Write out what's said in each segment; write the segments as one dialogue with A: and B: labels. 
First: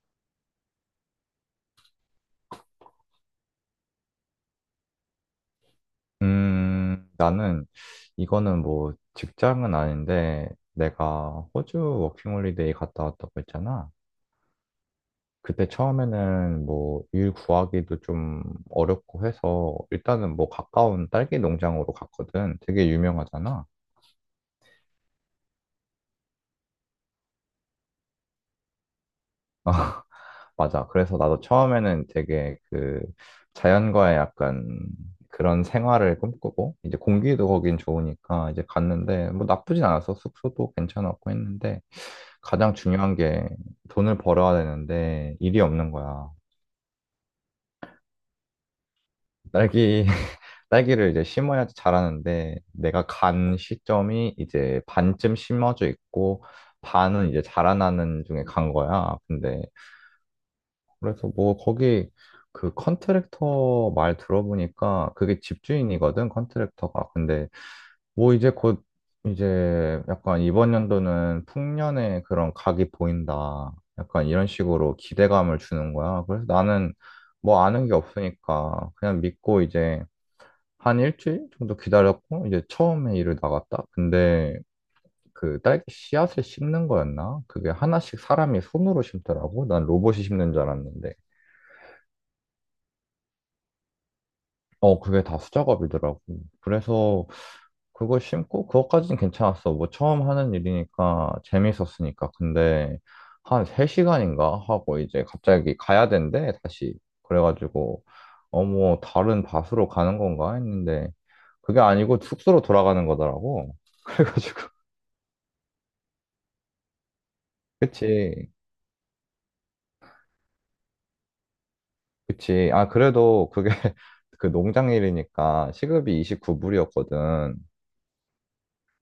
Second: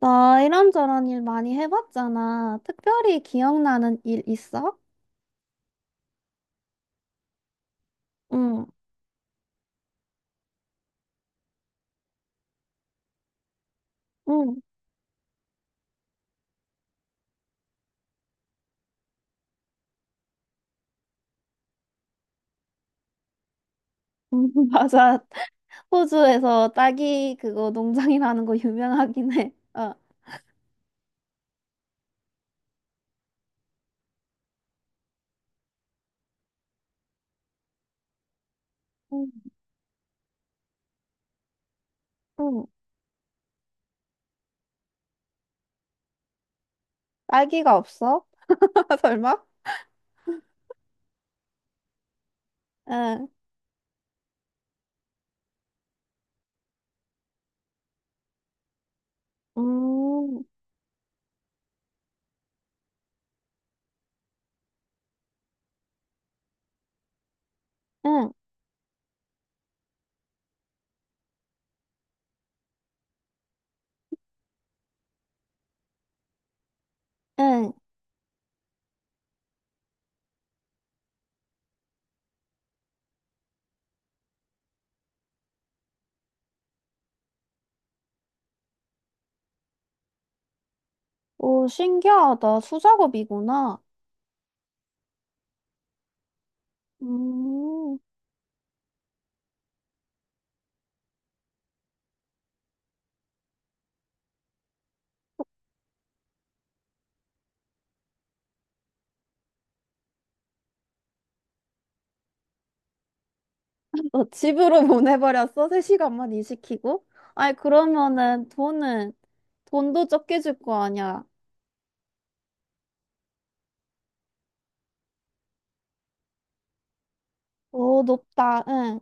A: 나 이런저런 일 많이 해봤잖아. 특별히 기억나는 일 있어?
B: 나는 이거는
A: 응,
B: 뭐 직장은 아닌데 내가 호주 워킹홀리데이 갔다 왔다고 했잖아.
A: 응.
B: 그때 처음에는 뭐 일 구하기도 좀 어렵고 해서 일단은 뭐 가까운 딸기 농장으로 갔거든. 되게 유명하잖아.
A: 맞아. 호주에서 딸기 그거 농장이라는 거 유명하긴 해. 어.
B: 맞아. 그래서 나도 처음에는 되게 그 자연과의 약간 그런 생활을 꿈꾸고 이제 공기도 거긴 좋으니까 이제 갔는데 뭐
A: 응,
B: 나쁘진 않았어. 숙소도 괜찮았고 했는데
A: 응.
B: 가장 중요한 게 돈을 벌어야 되는데 일이 없는 거야.
A: 딸기가 없어? 설마?
B: 딸기 딸기를 이제 심어야지 자라는데 내가
A: 응.
B: 간 시점이 이제 반쯤 심어져 있고 반은 이제 자라나는 중에 간 거야. 근데
A: 음,
B: 그래서 뭐 거기 그 컨트랙터 말 들어보니까 그게 집주인이거든, 컨트랙터가. 근데
A: 응,
B: 뭐 이제 곧 이제 약간 이번 연도는 풍년의 그런 각이 보인다. 약간 이런 식으로 기대감을 주는 거야. 그래서 나는 뭐
A: 응.
B: 아는 게 없으니까 그냥 믿고 이제 한 일주일 정도 기다렸고 이제 처음에 일을 나갔다. 근데 그 딸기 씨앗을 심는 거였나? 그게 하나씩 사람이 손으로 심더라고. 난 로봇이 심는 줄 알았는데.
A: 오, 신기하다. 수작업이구나.
B: 어, 그게 다 수작업이더라고. 그래서
A: 음,
B: 그걸 심고 그것까지는 괜찮았어. 뭐 처음 하는 일이니까 재밌었으니까. 근데 한 3시간인가 하고 이제 갑자기 가야 된대, 다시. 그래가지고 어, 뭐 다른 밭으로 가는 건가 했는데 그게 아니고 숙소로 돌아가는 거더라고.
A: 너
B: 그래가지고
A: 집으로 보내버렸어? 3시간만 일시키고? 아니, 그러면은
B: 그치,
A: 돈은, 돈도 적게 줄 거 아니야.
B: 그치. 아, 그래도 그게 그 농장 일이니까 시급이 29불이었거든.
A: 오, 높다. 응.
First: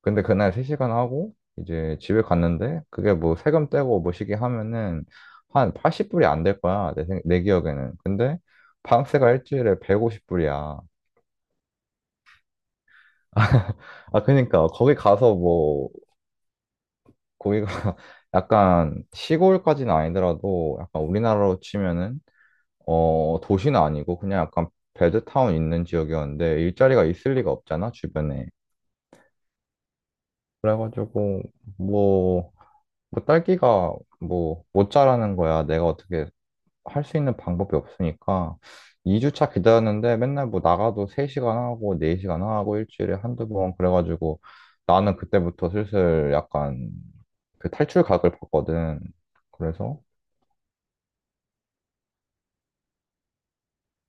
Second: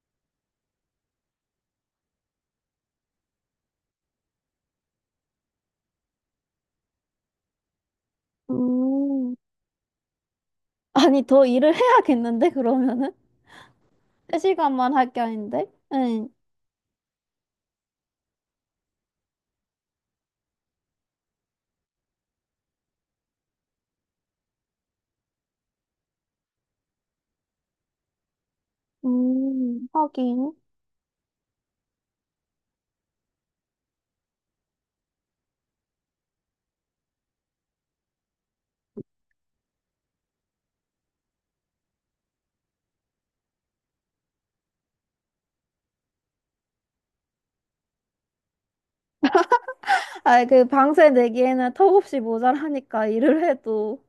B: 근데 그날 3시간 하고 이제 집에 갔는데 그게 뭐 세금 떼고 뭐 시기 하면은 한 80불이 안 될 거야. 내, 내 기억에는. 근데 방세가
A: 음.
B: 일주일에 150불이야.
A: 아니, 더 일을 해야겠는데, 그러면은?
B: 아,
A: 세 시
B: 그러니까
A: 간만
B: 거기
A: 할 게
B: 가서
A: 아닌데?
B: 뭐
A: 응.
B: 거기가 약간 시골까지는 아니더라도 약간 우리나라로 치면은 어, 도시는 아니고 그냥 약간 배드타운 있는 지역이었는데 일자리가 있을 리가 없잖아, 주변에.
A: 하긴.
B: 그래가지고 뭐 뭐 딸기가 뭐 못 자라는 거야. 내가 어떻게 할 수 있는 방법이 없으니까 2주차 기다렸는데 맨날 뭐 나가도 3시간 하고 4시간 하고 일주일에 한두 번 그래가지고 나는 그때부터 슬슬 약간 그 탈출각을 봤거든. 그래서
A: 아, 그 방세 내기에는 턱없이 모자라니까, 일을 해도.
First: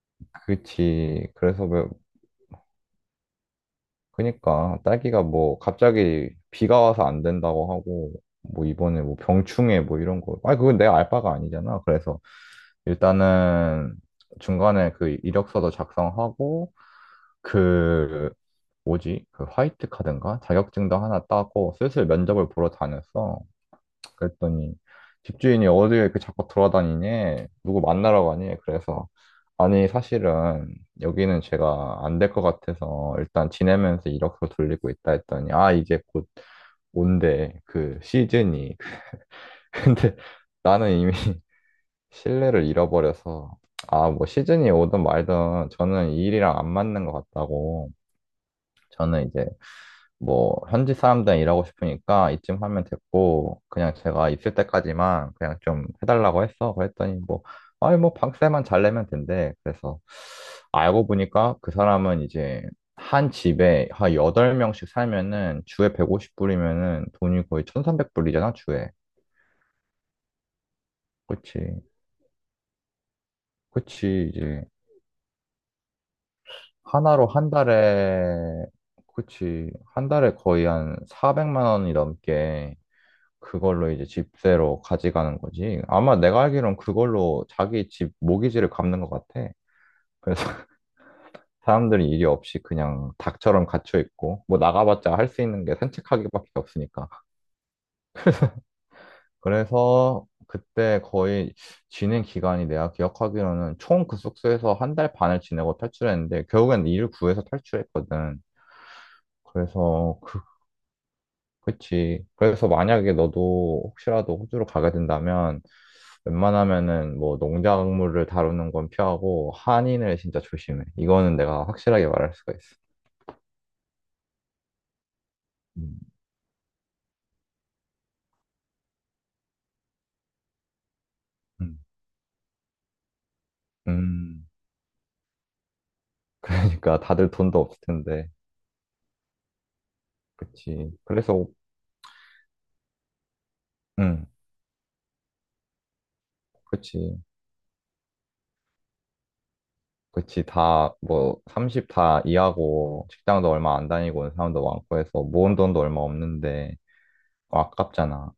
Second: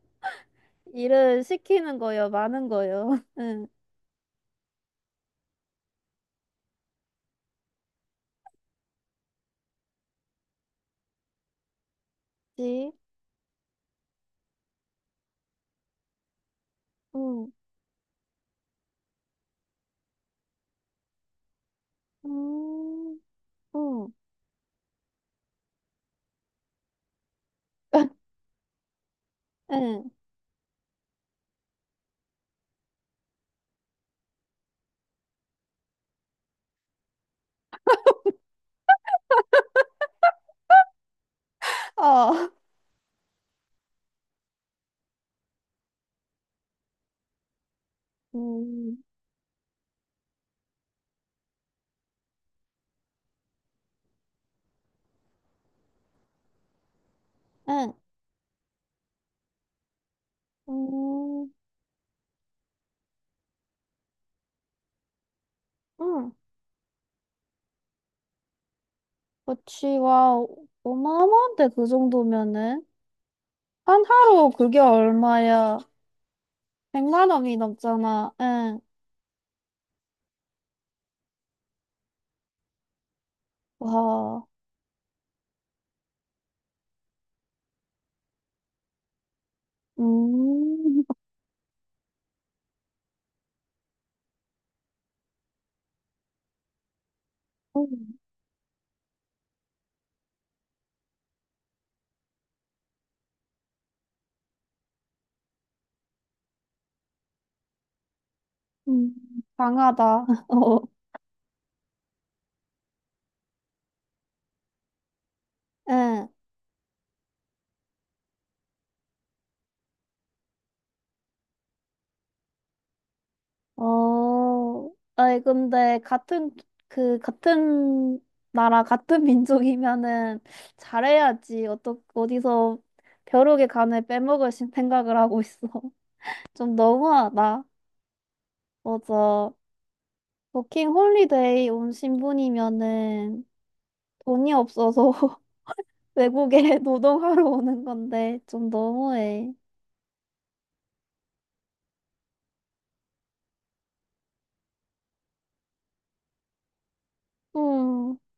B: 그치.
A: 일을
B: 그래서 왜
A: 시키는 거요, 많은 거요. 응.
B: 그니까 딸기가 뭐 갑자기 비가 와서 안 된다고 하고 뭐 이번에 뭐 병충해 뭐 이런 거. 아니 그건 내가 알 바가 아니잖아. 그래서
A: 그치?
B: 일단은 중간에 그 이력서도 작성하고
A: 응.
B: 그 뭐지? 그 화이트 카드인가? 자격증도 하나 따고 슬슬 면접을 보러
A: 음,
B: 다녔어.
A: 응.
B: 그랬더니 집주인이 어디에 이렇게 자꾸 돌아다니니? 누구 만나러 가니? 그래서 아니
A: 응.
B: 사실은 여기는 제가 안 될 것 같아서 일단 지내면서 이력서 돌리고 있다 했더니 아 이제 곧 온대 그 시즌이 근데 나는 이미
A: 어.
B: 신뢰를 잃어버려서 아 뭐 시즌이 오든 말든 저는 이 일이랑 안 맞는 것 같다고
A: 음,
B: 저는 이제 뭐 현지 사람들이랑 일하고 싶으니까 이쯤 하면 됐고 그냥 제가 있을 때까지만 그냥 좀 해달라고 했어. 그랬더니 뭐
A: 응.
B: 아니 뭐 방세만 잘 내면 된대. 그래서 알고
A: 음,
B: 보니까 그 사람은 이제 한 집에 한 8명씩 살면은 주에
A: 응.
B: 150불이면은 돈이 거의 1300불이잖아, 주에.
A: 그치, 와, 어마어마한데,
B: 그치.
A: 그 정도면은? 한
B: 그치.
A: 하루
B: 이제
A: 그게 얼마야? 백
B: 하나로
A: 만
B: 한
A: 원이 넘잖아.
B: 달에
A: 응.
B: 그치. 한 달에 거의 한 400만 원이 넘게 그걸로 이제
A: 와.
B: 집세로 가져가는 거지. 아마 내가 알기론 그걸로 자기 집 모기지를 갚는 것 같아. 그래서
A: 음.
B: 사람들이 일이 없이 그냥 닭처럼 갇혀 있고, 뭐 나가봤자 할 수 있는 게 산책하기밖에 없으니까. 그래서 그때 거의 지낸 기간이 내가 기억하기로는 총 그 숙소에서 한 달 반을 지내고 탈출했는데, 결국엔 일을 구해서 탈출했거든.
A: 음.
B: 그래서
A: 강하다.
B: 그,
A: 어.
B: 그치. 그래서 만약에 너도 혹시라도 호주로 가게 된다면,
A: 응.
B: 웬만하면은 뭐 농작물을 다루는 건 피하고 한인을 진짜 조심해. 이거는 내가 확실하게 말할 수가 있어.
A: 어. 아니
B: 음,
A: 근데 같은 그 같은 나라 같은 민족이면은 잘해야지.
B: 음.
A: 어떻 어디서 벼룩의 간을
B: 음,
A: 빼먹을 생각을 하고 있어. 좀
B: 그러니까 다들 돈도
A: 너무하다.
B: 없을 텐데,
A: 맞아. 워킹
B: 그치. 그래서,
A: 홀리데이 온 신분이면은
B: 음,
A: 돈이 없어서 외국에
B: 그치.
A: 노동하러 오는 건데 좀 너무해.
B: 그치. 다, 뭐, 30 다 이하고, 직장도 얼마 안 다니고 온 사람도 많고 해서, 모은 돈도 얼마 없는데,
A: 응,
B: 아깝잖아.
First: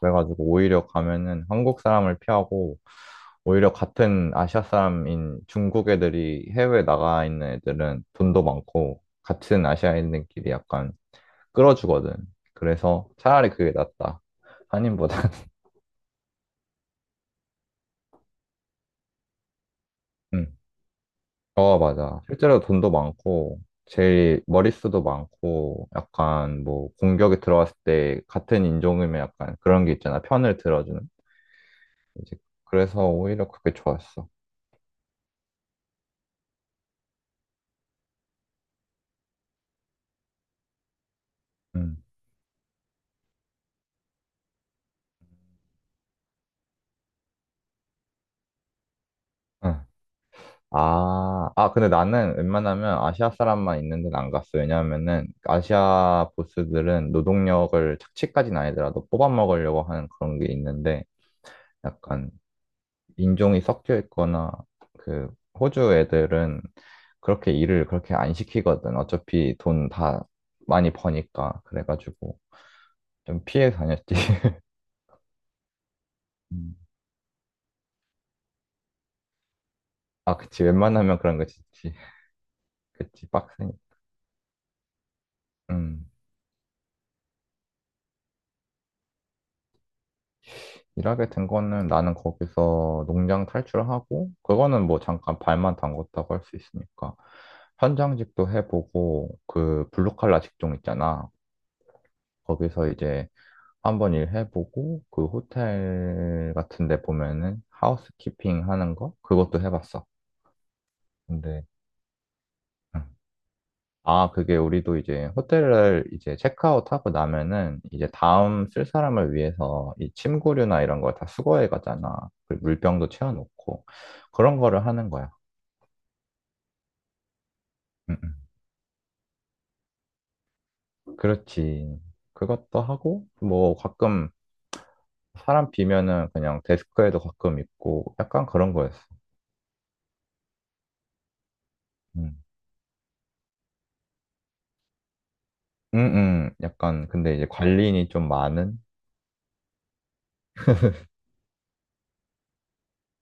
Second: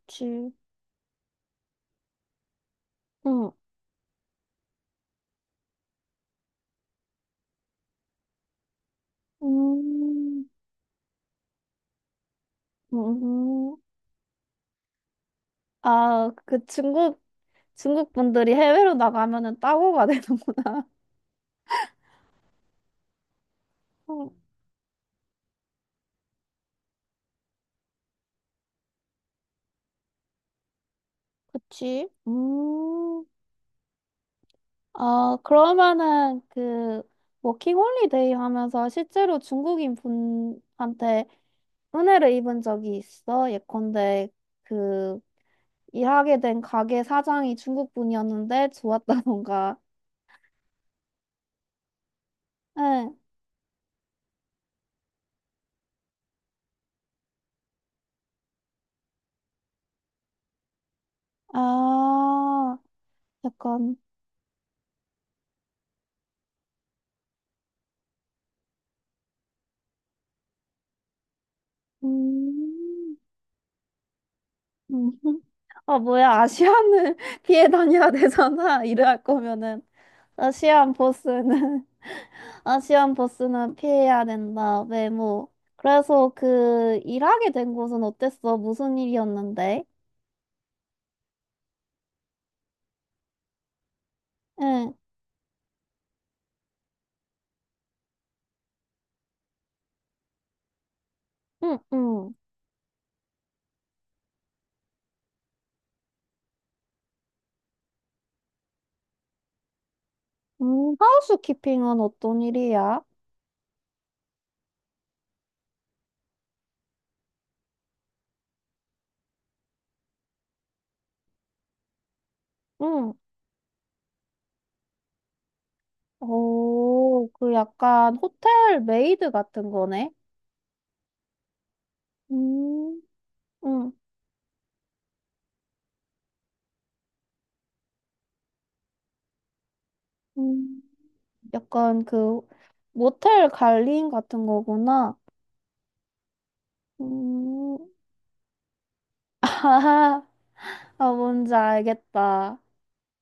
B: 그래가지고, 오히려 가면은 한국 사람을 피하고,
A: 응,
B: 오히려 같은 아시아 사람인 중국 애들이 해외에 나가 있는 애들은 돈도 많고 같은
A: 음,
B: 아시아인들끼리 약간 끌어주거든. 그래서 차라리 그게
A: 음.
B: 낫다. 한인보다는.
A: 아, 그 중국, 중국 분들이 해외로 나가면은 따고가
B: 응.
A: 되는구나.
B: 어, 맞아. 실제로 돈도 많고
A: 응,
B: 제일 머릿수도 많고 약간 뭐 공격이 들어왔을 때 같은 인종이면 약간 그런 게 있잖아. 편을 들어주는.
A: 그치.
B: 이제 그래서 오히려 그게 좋았어.
A: 아, 그러면은 그 워킹홀리데이 하면서 실제로 중국인 분한테
B: 응.
A: 은혜를 입은 적이 있어? 예컨대 그 일하게 된 가게 사장이 중국 분이었는데 좋았다던가
B: 응. 아, 아, 근데 나는 웬만하면
A: 응.
B: 아시아 사람만 있는 데는 안 갔어. 왜냐하면은 아시아 보스들은 노동력을 착취까지는 아니더라도 뽑아 먹으려고 하는 그런 게 있는데 약간
A: 아,
B: 인종이 섞여
A: 약간,
B: 있거나 그 호주 애들은 그렇게 일을 그렇게 안 시키거든. 어차피 돈 다 많이 버니까. 그래가지고
A: 음,
B: 좀 피해 다녔지.
A: 음. 아, 뭐야,
B: 음.
A: 아시안을 피해 다녀야 되잖아. 이럴 거면은.
B: 아, 그치.
A: 아시안
B: 웬만하면 그런 거
A: 보스는,
B: 진짜.
A: 아시안
B: 그치. 빡세니.
A: 보스는 피해야 된다. 외모.
B: 음.
A: 그래서 그, 일하게 된 곳은 어땠어? 무슨 일이었는데?
B: 일하게 된 거는 나는 거기서 농장 탈출하고, 그거는
A: 응,
B: 뭐 잠깐 발만 담궜다고 할 수 있으니까. 현장직도 해보고, 그 블루칼라 직종 있잖아.
A: 응, 응.
B: 거기서 이제 한번 일해보고, 그 호텔 같은 데 보면은 하우스키핑 하는 거? 그것도 해봤어. 근데
A: 하우스키핑은 어떤 일이야?
B: 응. 아, 그게 우리도 이제 호텔을 이제 체크아웃하고 나면은 이제 다음 쓸 사람을 위해서 이 침구류나 이런 걸 다 수거해 가잖아. 그 물병도
A: 응.
B: 채워놓고 그런 거를 하는 거야.
A: 오, 그 약간
B: 음,
A: 호텔 메이드 같은 거네?
B: 그렇지. 그것도
A: 음,
B: 하고 뭐
A: 응.
B: 가끔 사람 비면은 그냥 데스크에도 가끔 있고 약간 그런 거였어.
A: 응 약간
B: 음,
A: 그 모텔 관리인 같은 거구나.
B: 음, 약간 근데 이제
A: 음,
B: 관리인이 좀 많은
A: 아, 아, 뭔지 알겠다.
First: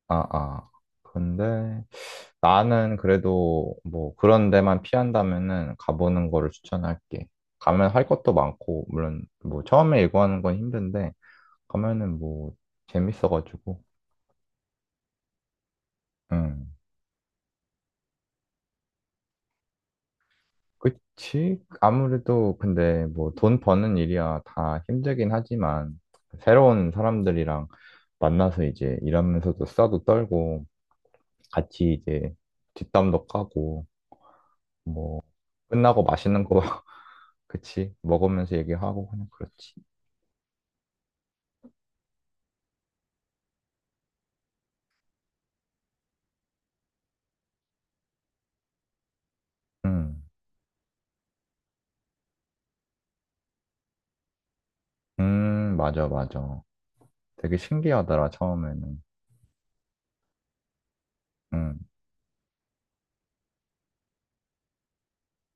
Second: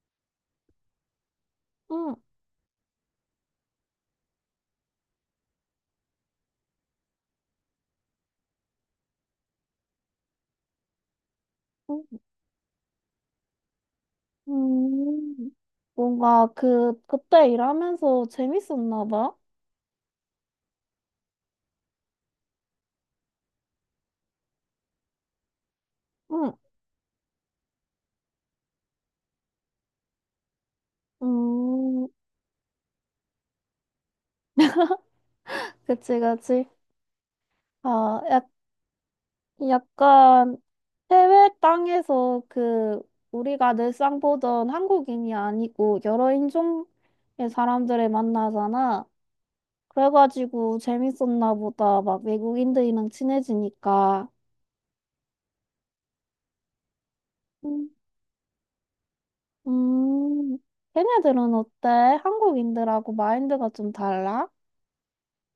B: 아, 아. 근데
A: 응,
B: 나는 그래도 뭐 그런 데만 피한다면은 가보는 거를 추천할게. 가면 할 것도 많고, 물론 뭐 처음에 일과하는 건 힘든데,
A: 응.
B: 가면은 뭐 재밌어가지고.
A: 음, 뭔가
B: 응.
A: 그 그때 일하면서 재밌었나 봐.
B: 그치? 아무래도 근데 뭐 돈 버는 일이야 다 힘들긴 하지만,
A: 응,
B: 새로운 사람들이랑 만나서 이제 일하면서도 싸도 떨고, 같이
A: 음,
B: 이제 뒷담도 까고, 뭐 끝나고
A: 그치,
B: 맛있는 거
A: 그치.
B: 그치?
A: 아, 약,
B: 먹으면서 얘기하고 그냥 그렇지.
A: 약간 해외 땅에서 그 우리가 늘상 보던 한국인이 아니고 여러 인종의 사람들을 만나잖아.
B: 음,
A: 그래가지고 재밌었나 보다. 막 외국인들이랑 친해지니까.
B: 맞아, 맞아. 되게
A: 음.
B: 신기하더라, 처음에는.
A: 음, 걔네들은
B: 음,
A: 어때? 한국인들하고 마인드가 좀 달라?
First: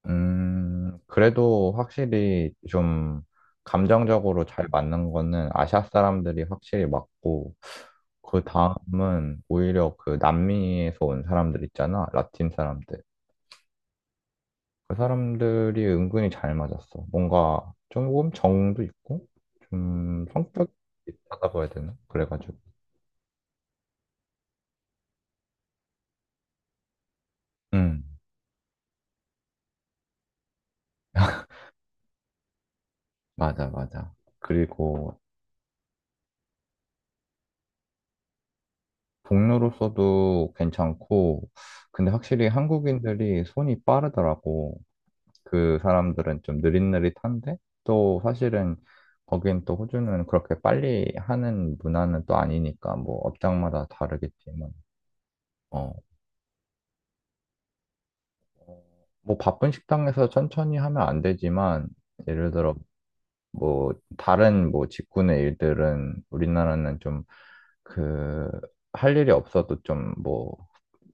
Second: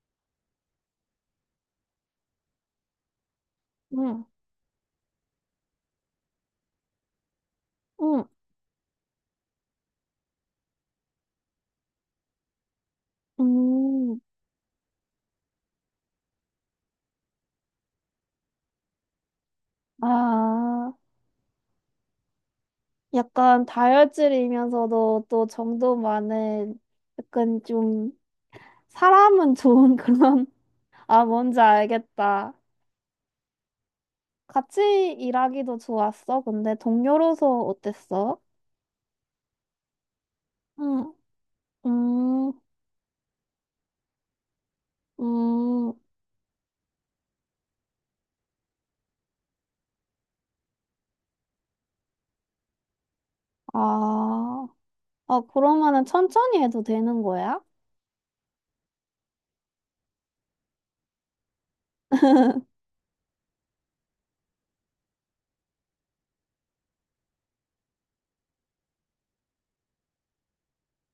B: 그래도 확실히 좀
A: 응,
B: 감정적으로 잘 맞는 거는 아시아 사람들이 확실히 맞고,
A: 응,
B: 그 다음은 오히려 그 남미에서 온 사람들 있잖아, 라틴 사람들.
A: 음.
B: 그 사람들이 은근히 잘 맞았어. 뭔가 조금 정도 있고, 좀 성격이
A: 아,
B: 있다고 해야 되나? 그래가지고.
A: 약간 다혈질이면서도 또 정도 많은 약간
B: 음.
A: 좀 사람은 좋은 그런, 아, 뭔지 알겠다.
B: 맞아, 맞아.
A: 같이
B: 그리고
A: 일하기도 좋았어. 근데 동료로서 어땠어?
B: 동료로서도
A: 응,
B: 괜찮고, 근데 확실히
A: 음,
B: 한국인들이 손이 빠르더라고. 그
A: 음.
B: 사람들은 좀 느릿느릿한데, 또 사실은 거긴 또 호주는 그렇게 빨리 하는 문화는 또 아니니까, 뭐 업장마다
A: 아,
B: 다르겠지만,
A: 아,
B: 어,
A: 그러면은 천천히 해도 되는 거야?
B: 뭐 바쁜 식당에서 천천히 하면 안 되지만, 예를 들어 뭐 다른 뭐 직군의 일들은 우리나라는 좀 그 할 일이 없어도 좀 뭐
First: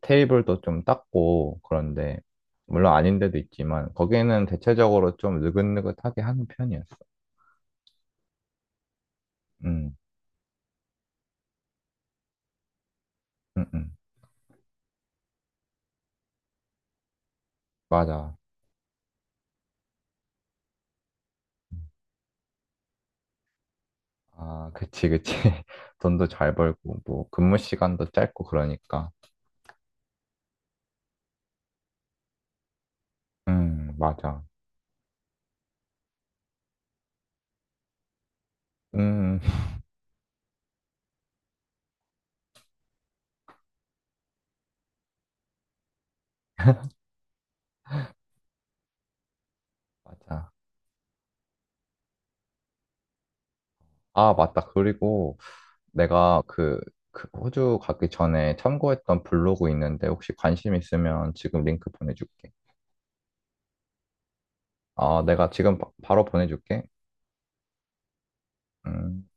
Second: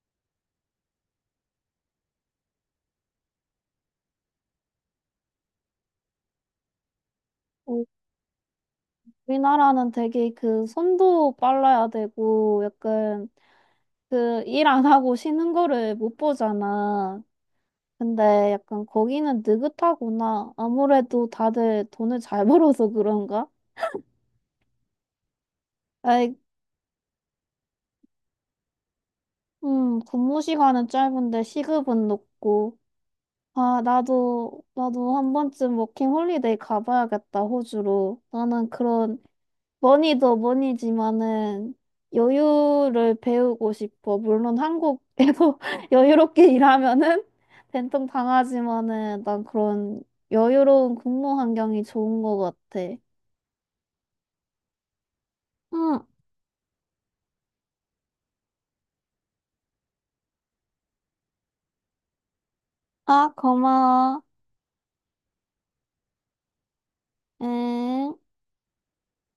B: 테이블도 좀 닦고 그런데 물론 아닌 데도 있지만 거기는 대체적으로 좀 느긋느긋하게 하는 편이었어.
A: 어, 우리나라는
B: 음,
A: 되게 그 손도 빨라야 되고 약간
B: 음, 음.
A: 그 일 안 하고 쉬는 거를 못 보잖아. 근데
B: 맞아.
A: 약간 거기는 느긋하구나. 아무래도 다들 돈을 잘 벌어서 그런가?
B: 아, 그치, 그치. 돈도
A: 아이,
B: 잘 벌고 뭐 근무 시간도 짧고 그러니까.
A: 근무 시간은 짧은데 시급은 높고. 아,
B: 맞아.
A: 나도, 나도 한 번쯤 워킹 홀리데이 가봐야겠다, 호주로. 나는 그런
B: 음,
A: 머니도 머니지만은 여유를 배우고 싶어. 물론 한국에도 여유롭게 일하면은 된통 당하지만은 난 그런
B: 맞아.
A: 여유로운 근무 환경이 좋은 것 같아.
B: 아, 맞다. 그리고
A: 응.
B: 내가 그, 그 호주 가기 전에 참고했던 블로그 있는데 혹시 관심 있으면 지금 링크 보내줄게.
A: 아, 고마워.
B: 아, 내가 지금 바, 로 보내줄게.
A: 응.
B: 음.